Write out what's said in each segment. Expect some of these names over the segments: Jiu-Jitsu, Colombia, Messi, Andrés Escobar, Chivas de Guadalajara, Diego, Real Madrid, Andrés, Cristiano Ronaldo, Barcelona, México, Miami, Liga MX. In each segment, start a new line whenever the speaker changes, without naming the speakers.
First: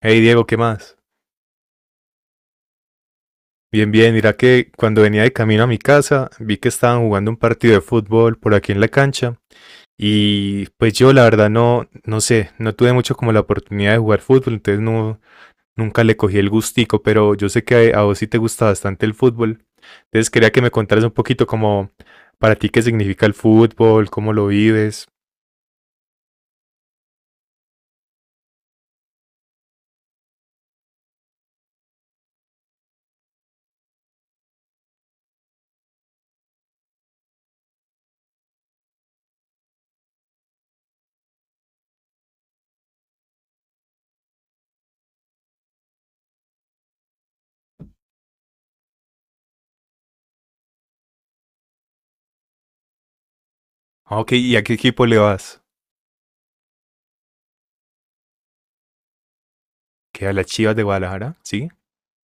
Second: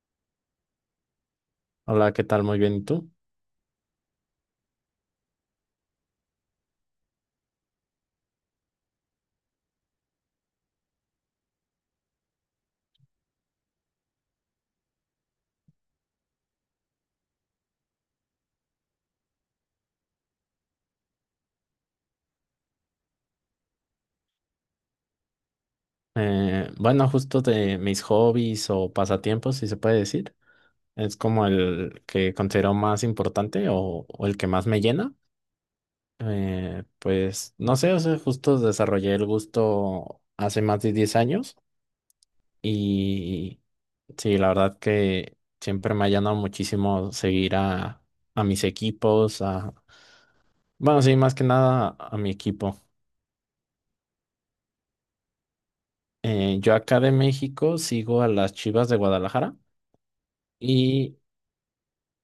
Hey Diego, ¿qué más?
Hola, ¿qué tal? Muy bien, ¿y tú?
Bien, bien, mira que cuando venía de camino a mi casa vi que estaban jugando un partido de fútbol por aquí en la cancha y pues yo la verdad no, no sé, no tuve mucho como la oportunidad de jugar fútbol, entonces no, nunca le cogí el gustico, pero yo sé que a vos sí te gusta bastante el fútbol, entonces quería que me contaras un poquito como para ti qué significa el fútbol, cómo lo vives.
Bueno, justo de mis hobbies o pasatiempos, si se puede decir, es como el que considero más importante o el que más me llena. Pues no sé, o sea, justo desarrollé el gusto hace más de 10 años y sí, la verdad que siempre me ha llenado muchísimo seguir a mis equipos, bueno, sí, más que nada a mi equipo.
Ah, ok, ¿y a qué equipo le vas?
Yo acá de México sigo a las Chivas de Guadalajara.
¿Que a las Chivas de
Y
Guadalajara? ¿Sí?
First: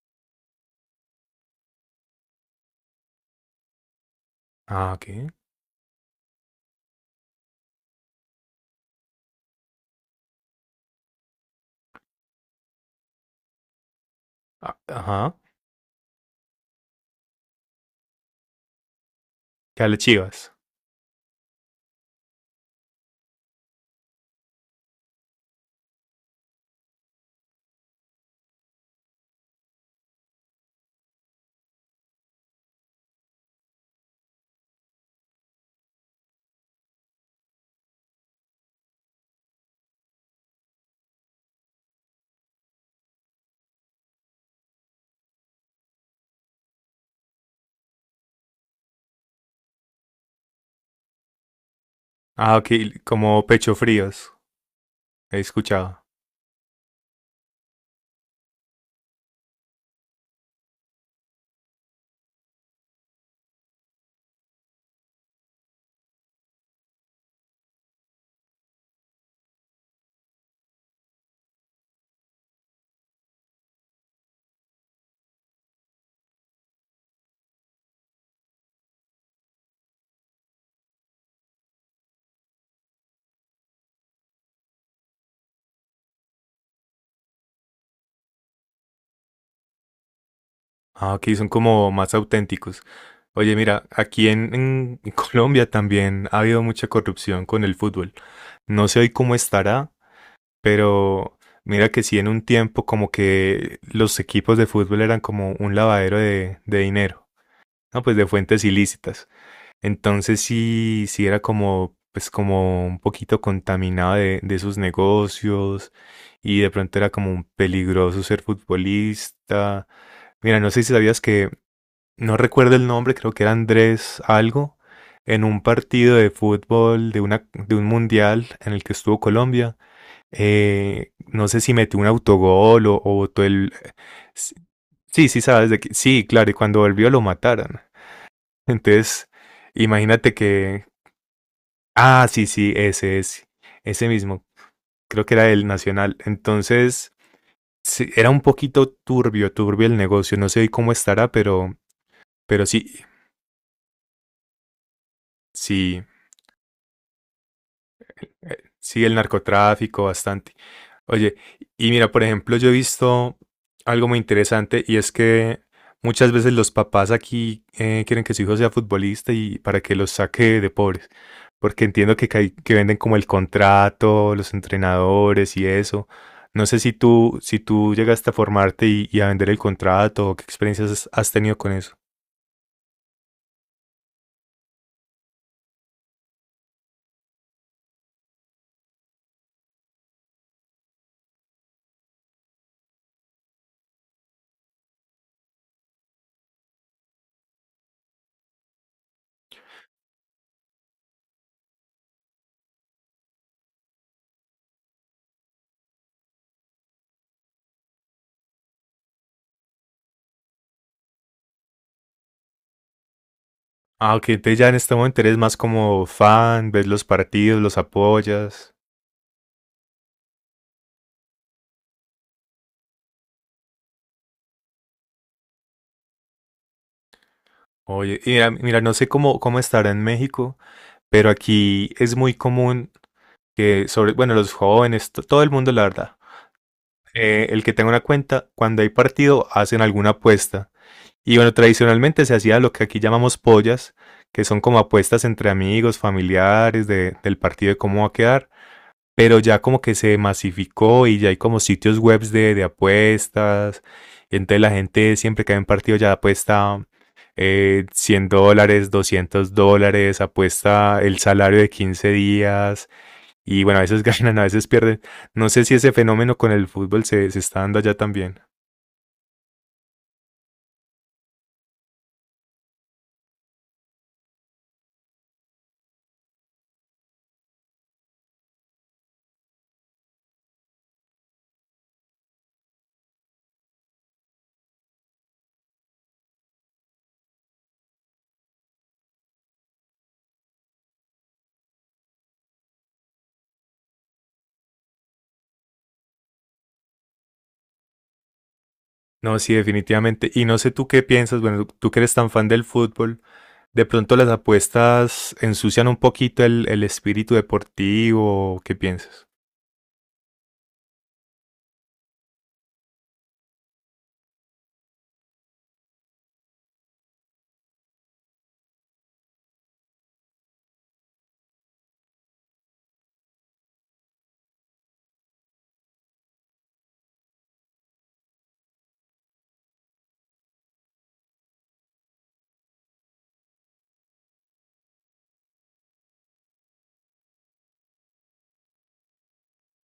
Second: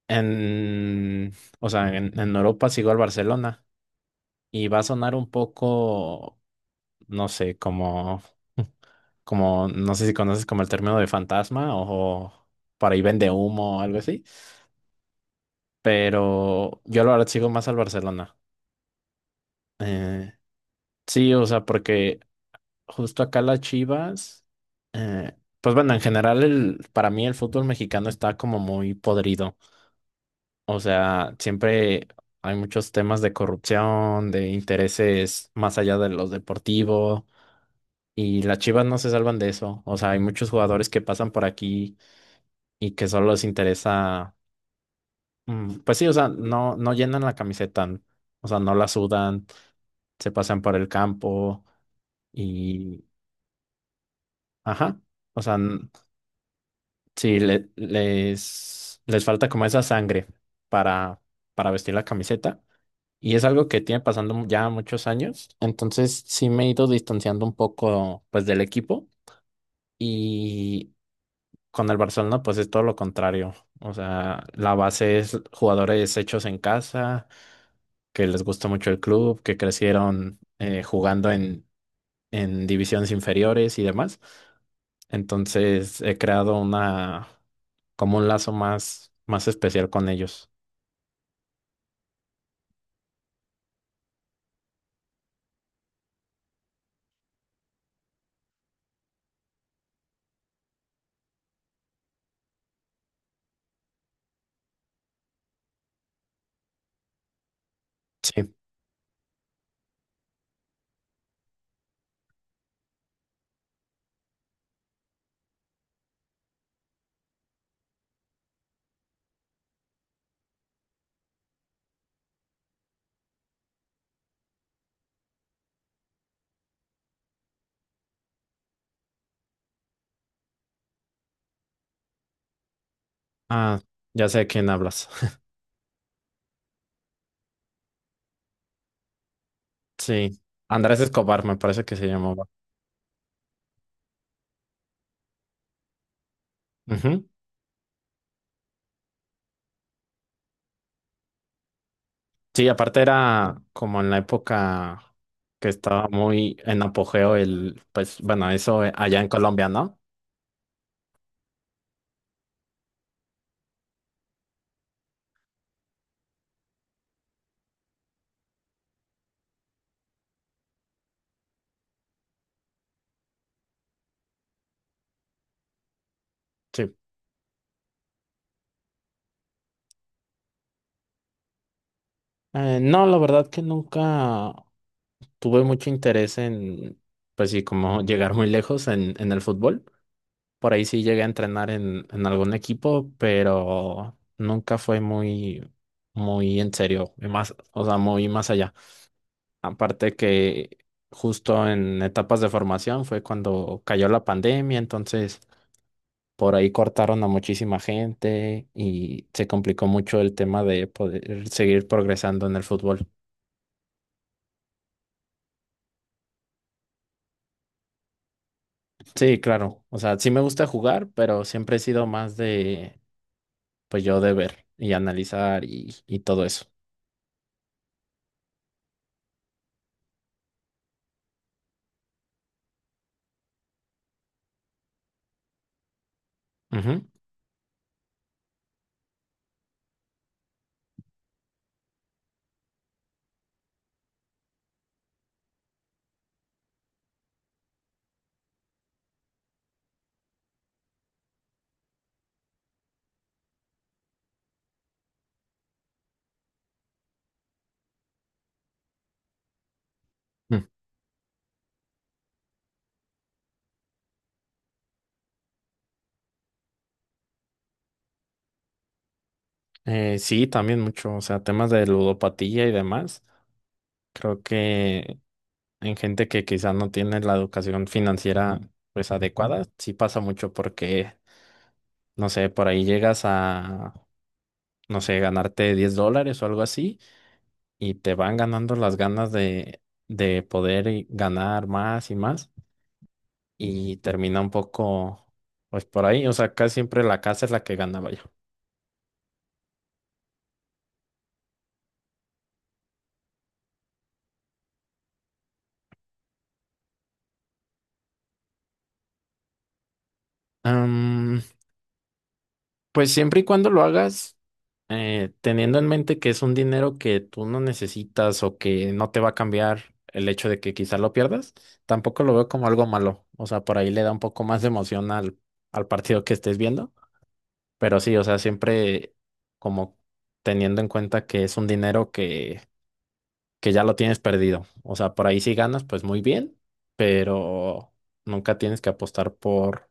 en, o sea, en Europa sigo al Barcelona y va a
Ah, ok.
sonar un poco, no sé, como, como, no sé si conoces como el término de fantasma o, para ahí vende humo o algo así,
Ah, ajá.
pero yo la verdad sigo más al Barcelona.
¿Que a las
Eh,
Chivas?
sí, o sea, porque justo acá las Chivas, pues bueno, en general el, para mí el fútbol mexicano está como muy podrido. O sea, siempre hay muchos temas de corrupción, de intereses más allá de los deportivos, y las Chivas no se salvan de eso. O sea, hay muchos jugadores que pasan por aquí y que solo les interesa, pues sí, o sea, no, no llenan la camiseta, o sea, no la sudan, se pasan por el campo
Ah, ok,
y,
como pecho fríos,
ajá,
he
o sea,
escuchado.
sí, les falta como esa sangre para, para vestir la camiseta. Y es algo que tiene pasando ya muchos años. Entonces sí me he ido distanciando un poco pues del equipo y con el Barcelona pues es todo lo contrario. O sea, la base es jugadores hechos en casa, que les gusta mucho el club, que crecieron jugando en divisiones inferiores y demás. Entonces he creado una como un lazo más, más especial con ellos.
Ah, ok, son como más auténticos. Oye, mira, aquí en Colombia también ha habido mucha corrupción con el fútbol. No sé hoy cómo estará, pero mira que sí en un tiempo como que los equipos de fútbol eran como un lavadero de dinero, ¿no? Pues de
Sí.
fuentes ilícitas. Entonces sí, sí era como, pues como un poquito contaminado de sus negocios y de pronto era como un peligroso ser futbolista. Mira, no sé si sabías que, no recuerdo el nombre, creo que era Andrés algo, en un partido de fútbol de una, de un mundial en el que estuvo Colombia. No sé si metió un autogol o botó el...
Ah, ya sé de quién hablas.
Sí, sí, sabes de que... Sí, claro, y cuando volvió lo mataron. Entonces, imagínate
Sí,
que,
Andrés Escobar me parece que se
ah, sí,
llamaba.
sí, ese es, ese mismo. Creo que era el Nacional. Entonces,
Ujú.
sí, era un poquito turbio, turbio el negocio. No sé cómo estará, pero
Sí,
sí,
aparte era como en la época que
sí,
estaba muy en apogeo el, pues bueno, eso
sí, el
allá en Colombia, ¿no?
narcotráfico bastante. Oye, y mira, por ejemplo, yo he visto algo muy interesante y es que muchas veces los papás aquí quieren que su hijo sea futbolista y para que los saque de pobres, porque entiendo que, que venden como el contrato, los entrenadores y eso. No sé
Sí.
si tú, si tú llegaste a formarte y a vender el contrato, o qué experiencias has tenido con eso.
No, la verdad que nunca tuve mucho interés pues sí, como llegar muy lejos en el fútbol. Por ahí sí llegué a entrenar en algún equipo, pero nunca fue muy, muy en serio, y más, o sea, muy más allá. Aparte que justo en etapas de formación fue cuando cayó la pandemia, entonces por ahí cortaron a muchísima gente y se complicó mucho el tema de poder seguir progresando en el fútbol.
Ah, ok, entonces ya en este momento eres más como fan, ves los partidos, los apoyas.
Sí, claro, o sea, sí me gusta jugar, pero siempre he sido más de, pues yo de ver y analizar y todo eso.
Oye, y mira, mira, no sé cómo, cómo estará en México. Pero aquí es muy común que sobre, bueno, los jóvenes, todo el mundo, la verdad,
Ujú.
el que tenga una cuenta, cuando hay partido, hacen alguna apuesta. Y bueno, tradicionalmente se hacía lo que aquí llamamos pollas, que son como apuestas entre amigos, familiares del partido de cómo va a quedar, pero ya como que se masificó y ya hay como sitios webs de apuestas. Entonces la gente siempre que hay un partido ya apuesta 100 dólares, $200,
Mm.
apuesta el salario de 15 días y bueno, a veces ganan, a veces pierden. No sé si ese fenómeno con el fútbol se, se está dando allá también.
Sí, también mucho, o sea, temas de ludopatía y demás. Creo que en gente que quizás no tiene la educación financiera pues adecuada, sí pasa mucho porque, no sé, por ahí llegas a, no sé, ganarte $10 o algo así y te van ganando las ganas de poder y ganar más y más y termina un poco pues por ahí, o sea, casi siempre la casa es la que gana, vaya.
No, sí, definitivamente. Y no sé tú qué piensas, bueno, tú que eres tan fan del fútbol, de pronto las apuestas ensucian un poquito el espíritu deportivo, ¿qué piensas?
Pues siempre y cuando lo hagas, teniendo en mente que es un dinero que tú no necesitas o que no te va a cambiar el hecho de que quizá lo pierdas, tampoco lo veo como algo malo. O sea, por ahí le da un poco más de emoción al partido que estés viendo. Pero sí, o sea, siempre como teniendo en cuenta que es un dinero que ya lo tienes perdido. O sea, por ahí si ganas, pues muy bien, pero nunca tienes que apostar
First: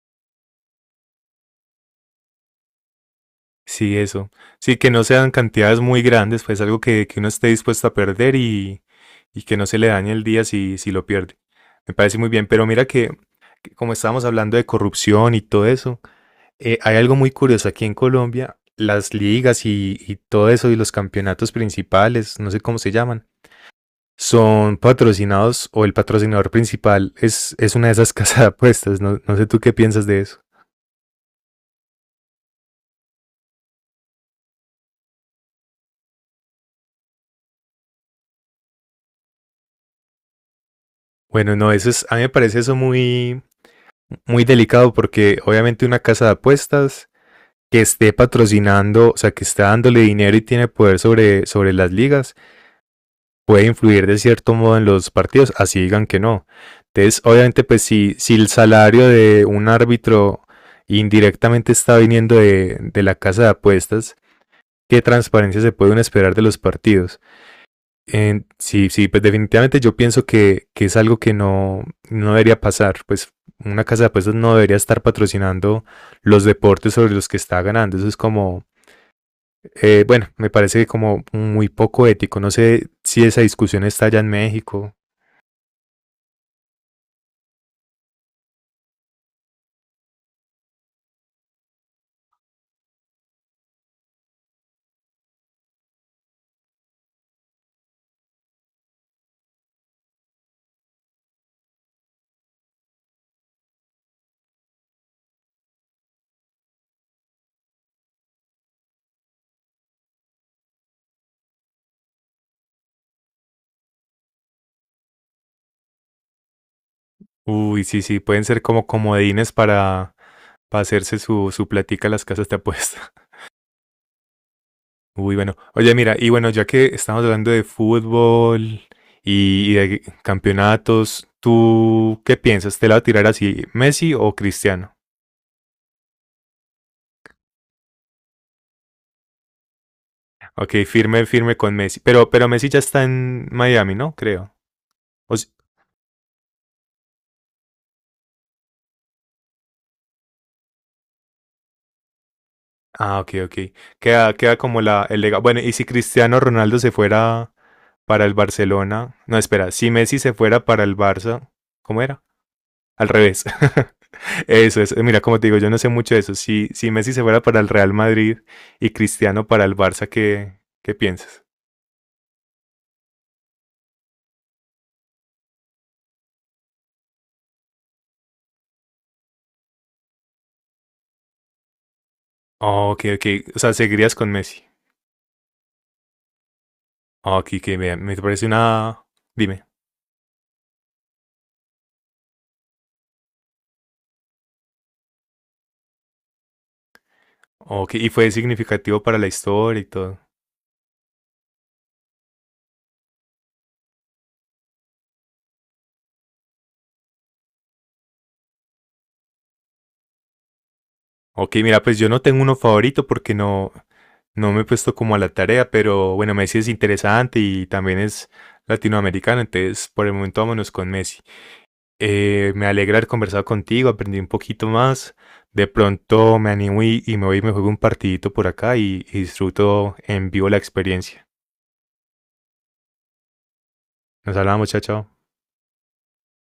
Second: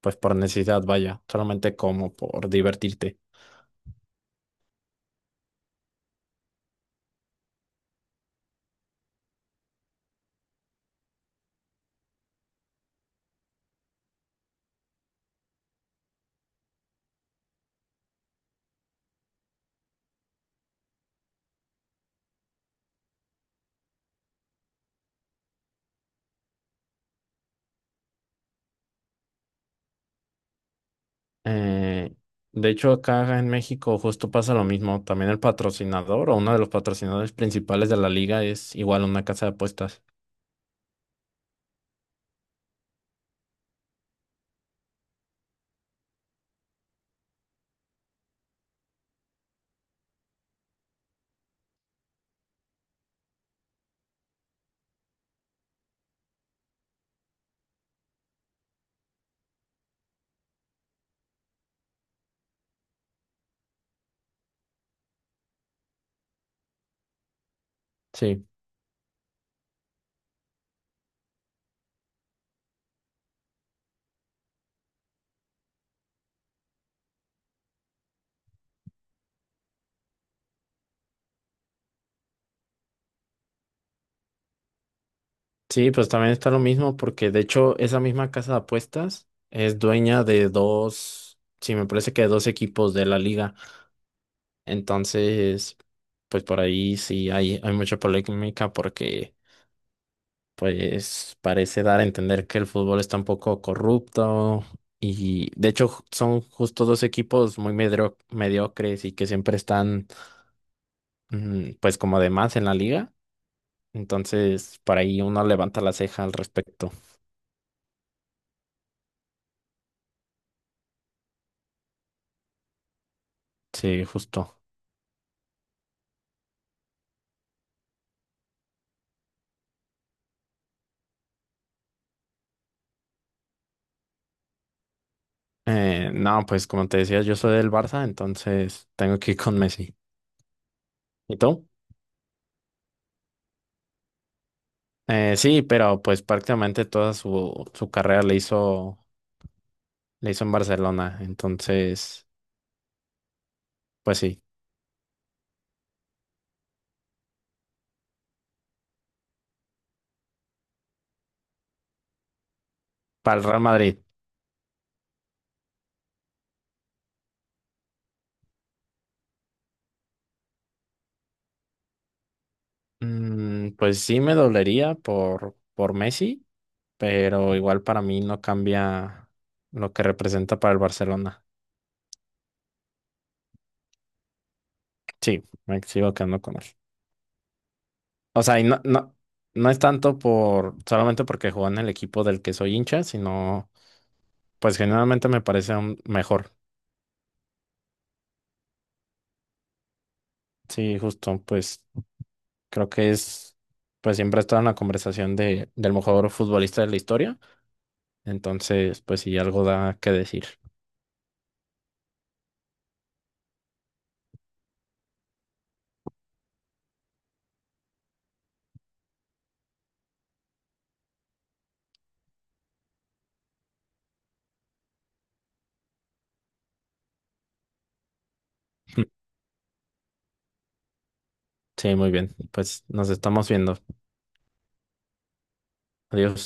pues por necesidad, vaya, solamente como por divertirte.
Sí, eso. Sí, que no sean cantidades muy grandes, pues algo que uno esté dispuesto a perder y que no se le dañe el día si, si lo pierde. Me parece muy bien, pero mira que como estábamos hablando de corrupción y todo eso, hay algo muy curioso aquí en Colombia, las ligas y todo eso y los campeonatos principales, no sé cómo se llaman, son patrocinados o el patrocinador principal es una de esas casas de apuestas, no, no sé tú qué piensas de eso.
Eh, de hecho, acá en México justo pasa lo mismo. También el patrocinador o uno de los patrocinadores principales de la liga es igual una casa de apuestas.
Bueno, no, eso es, a mí me parece eso muy, muy delicado porque obviamente una casa de apuestas que esté patrocinando, o sea, que está dándole dinero y tiene poder sobre, sobre las ligas, puede influir de cierto modo en los partidos, así digan que no. Entonces, obviamente, pues si, si el salario de un árbitro indirectamente está viniendo de la casa de apuestas, ¿qué transparencia se puede uno esperar de los partidos?
Sí,
Sí, sí, pues definitivamente yo pienso que es algo que no, no debería pasar. Pues una casa de apuestas no debería estar patrocinando los deportes sobre los que está ganando. Eso es como, bueno, me parece como muy poco ético. No sé si esa discusión está allá en México.
sí, pues también está lo mismo porque de hecho esa misma casa de apuestas es dueña de dos, sí, me parece que de dos equipos de la liga. Entonces, pues por ahí sí hay mucha polémica porque pues parece dar a entender que el fútbol está un poco corrupto y de hecho son justo dos equipos muy mediocres y que siempre están pues como de más en la liga. Entonces, por ahí uno levanta la ceja al respecto.
Uy, sí, sí, pueden ser como comodines para hacerse su, su platica las casas de apuestas.
Sí, justo.
Uy, bueno. Oye, mira, y bueno, ya que estamos hablando de fútbol y de campeonatos, ¿tú qué piensas? ¿Te la va a tirar así, Messi o Cristiano?
No, pues como te decía, yo soy del Barça, entonces tengo que ir con Messi.
Ok, firme,
¿Y
firme
tú?
con Messi. Pero Messi ya está en Miami, ¿no? Creo. O
Eh,
s-
sí, pero pues prácticamente toda su carrera le hizo en Barcelona, entonces,
ah, ok, ok.
pues
Queda,
sí,
queda como la, el legado. Bueno, y si Cristiano Ronaldo se fuera para el Barcelona. No, espera, si Messi se fuera para el Barça, ¿cómo era? Al
para
revés.
el Real Madrid.
Eso es, mira, como te digo, yo no sé mucho de eso. Si, si Messi se fuera para el Real Madrid y Cristiano para el Barça, ¿qué, qué piensas?
Pues sí me dolería por Messi, pero igual para mí no cambia lo que representa para el Barcelona.
Oh, ok, ok. O sea, seguirías con Messi.
Sí, me sigo quedando con él.
Oh, ok, que bien. Me
O
parece
sea, y no,
una.
no,
Dime.
no es tanto por solamente porque jugó en el equipo del que soy hincha, sino pues generalmente me parece un mejor.
Ok, y fue significativo para la historia y todo.
Sí, justo, pues creo que es, pues siempre está en la conversación del mejor futbolista de la historia. Entonces, pues sí, algo da que decir.
Ok, mira, pues yo no tengo uno favorito porque no, no me he puesto como a la tarea, pero bueno, Messi es interesante y también es latinoamericano, entonces por el momento vámonos con Messi. Me alegra haber conversado contigo, aprendí un poquito más. De pronto me animo y me voy y me juego un partidito por acá y disfruto en vivo la experiencia.
Sí, muy bien. Pues nos estamos viendo.
Nos hablamos, chao, chao.
Adiós.